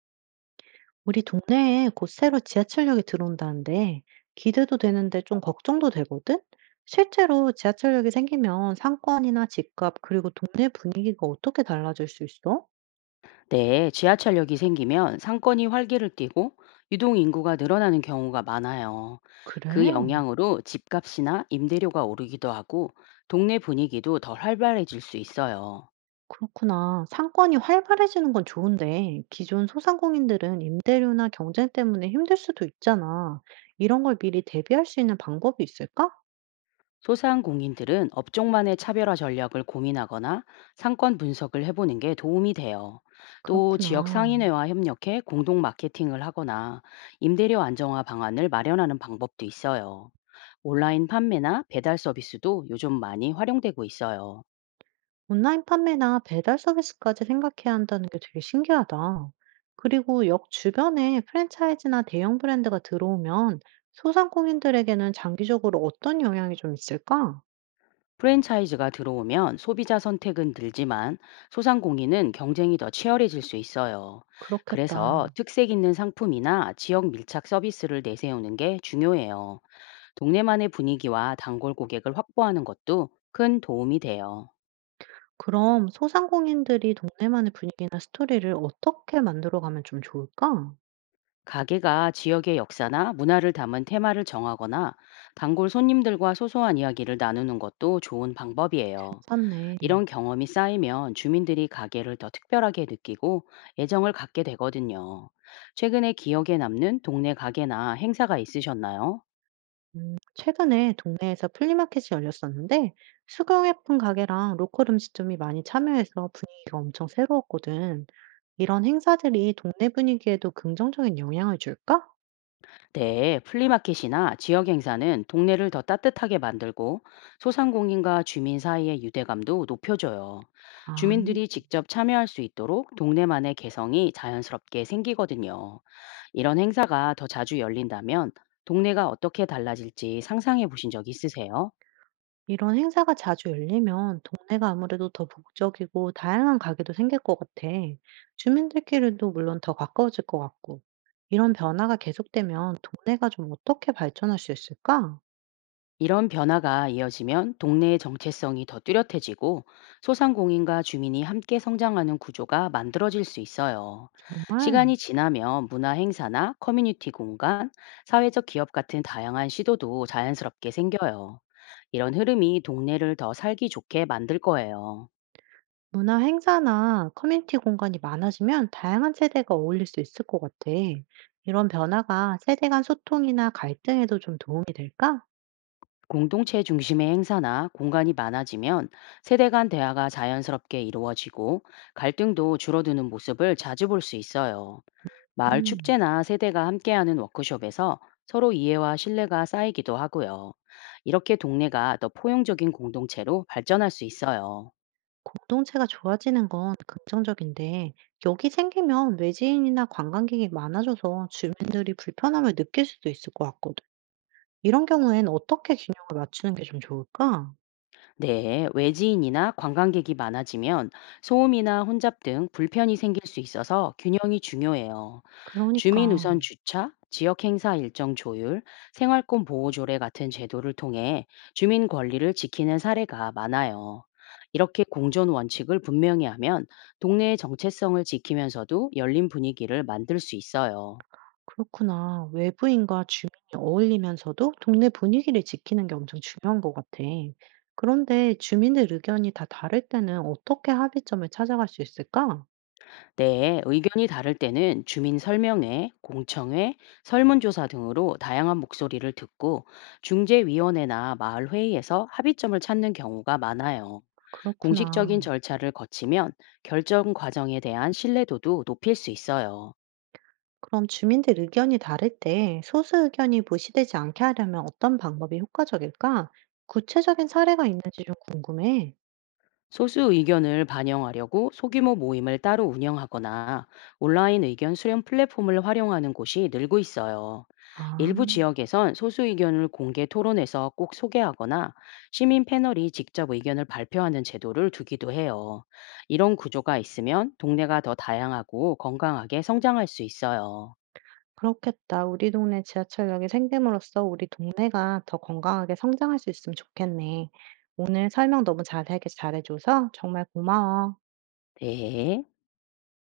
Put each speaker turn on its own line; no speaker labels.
우리 동네에 곧 새로 지하철역이 들어온다는데 기대도 되는데 좀 걱정도 되거든? 실제로 지하철역이 생기면 상권이나 집값 그리고 동네 분위기가 어떻게 달라질 수 있어?
네, 지하철역이 생기면 상권이 활기를 띠고 유동 인구가 늘어나는 경우가 많아요. 그
그래,
영향으로 집값이나 임대료가 오르기도 하고 동네 분위기도 더 활발해질 수 있어요.
그렇구나. 상권이 활발해지는 건 좋은데 기존 소상공인들은 임대료나 경쟁 때문에 힘들 수도 있잖아. 이런 걸 미리 대비할 수 있는 방법이 있을까?
소상공인들은 업종만의 차별화 전략을 고민하거나 상권 분석을 해보는 게 도움이 돼요. 또 지역
그렇구나.
상인회와 협력해 공동 마케팅을 하거나 임대료 안정화 방안을 마련하는 방법도 있어요. 온라인 판매나 배달 서비스도 요즘 많이 활용되고 있어요.
온라인 판매나 배달 서비스까지 생각해야 한다는 게 되게 신기하다. 그리고 역 주변에 프랜차이즈나 대형 브랜드가 들어오면 소상공인들에게는 장기적으로 어떤 영향이 좀 있을까?
프랜차이즈가 들어오면 소비자 선택은 늘지만 소상공인은 경쟁이 더 치열해질 수 있어요. 그래서
그렇겠다.
특색 있는 상품이나 지역 밀착 서비스를 내세우는 게 중요해요. 동네만의 분위기와 단골 고객을 확보하는 것도 큰 도움이 돼요.
그럼 소상공인들이 동네만의 분위기나 스토리를 어떻게 만들어가면 좀 좋을까?
가게가 지역의 역사나 문화를 담은 테마를 정하거나 단골 손님들과 소소한 이야기를 나누는 것도 좋은 방법이에요.
괜찮네.
이런 경험이 쌓이면 주민들이 가게를 더 특별하게 느끼고 애정을 갖게 되거든요. 최근에 기억에 남는 동네 가게나 행사가 있으셨나요?
최근에 동네에서 플리마켓이 열렸었는데, 수경 예쁜 가게랑 로컬 음식점이 많이 참여해서 분위기가 엄청 새로웠거든. 이런 행사들이 동네 분위기에도 긍정적인 영향을 줄까?
네, 플리마켓이나 지역 행사는 동네를 더 따뜻하게 만들고 소상공인과 주민 사이의 유대감도 높여줘요.
아,
주민들이 직접 참여할 수 있도록 동네만의 개성이 자연스럽게 생기거든요. 이런 행사가 더 자주 열린다면 동네가 어떻게 달라질지 상상해 보신 적 있으세요?
이런 행사가 자주 열리면 동네가 아무래도 더 북적이고 다양한 가게도 생길 것 같아. 주민들끼리도 물론 더 가까워질 것 같고. 이런 변화가 계속되면 동네가 좀 어떻게 발전할 수 있을까?
이런 변화가 이어지면 동네의 정체성이 더 뚜렷해지고 소상공인과 주민이 함께 성장하는 구조가 만들어질 수 있어요.
정말
시간이 지나면 문화 행사나 커뮤니티 공간, 사회적 기업 같은 다양한 시도도 자연스럽게 생겨요. 이런 흐름이 동네를 더 살기 좋게 만들 거예요.
문화 행사나 커뮤니티 공간이 많아지면 다양한 세대가 어울릴 수 있을 것 같아. 이런 변화가 세대 간 소통이나 갈등에도 좀 도움이 될까?
공동체 중심의 행사나 공간이 많아지면 세대 간 대화가 자연스럽게 이루어지고 갈등도 줄어드는 모습을 자주 볼 수 있어요. 마을
음,
축제나 세대가 함께하는 워크숍에서 서로 이해와 신뢰가 쌓이기도 하고요. 이렇게 동네가 더 포용적인 공동체로 발전할 수 있어요.
공동체가 좋아지는 건 긍정적인데, 여기 생기면 외지인이나 관광객이 많아져서 주민들이 불편함을 느낄 수도 있을 것 같거든. 이런 경우엔 어떻게 균형을 맞추는 게 좀 좋을까?
네, 외지인이나 관광객이 많아지면 소음이나 혼잡 등 불편이 생길 수 있어서 균형이 중요해요. 주민
그러니까.
우선 주차, 지역 행사 일정 조율, 생활권 보호 조례 같은 제도를 통해 주민 권리를 지키는 사례가 많아요. 이렇게 공존 원칙을 분명히 하면 동네의 정체성을 지키면서도 열린 분위기를 만들 수 있어요.
그렇구나. 외부인과 주민이 어울리면서도 동네 분위기를 지키는 게 엄청 중요한 것 같아. 그런데 주민들 의견이 다 다를 때는 어떻게 합의점을 찾아갈 수 있을까?
네, 의견이 다를 때는 주민 설명회, 공청회, 설문조사 등으로 다양한 목소리를 듣고 중재위원회나 마을 회의에서 합의점을 찾는 경우가 많아요. 공식적인
그렇구나.
절차를 거치면 결정 과정에 대한 신뢰도도 높일 수 있어요.
그럼 주민들 의견이 다를 때 소수 의견이 무시되지 않게 하려면 어떤 방법이 효과적일까? 구체적인 사례가 있는지 좀 궁금해.
소수 의견을 반영하려고 소규모 모임을 따로 운영하거나 온라인 의견 수렴 플랫폼을 활용하는 곳이 늘고 있어요.
아.
일부 지역에선 소수 의견을 공개 토론에서 꼭 소개하거나 시민 패널이 직접 의견을 발표하는 제도를 두기도 해요. 이런 구조가 있으면 동네가 더 다양하고 건강하게 성장할 수 있어요.
그렇겠다. 우리 동네 지하철역이 생김으로써 우리 동네가 더 건강하게 성장할 수 있으면 좋겠네. 오늘 설명 너무 자세하게 잘해줘서 정말 고마워.
네.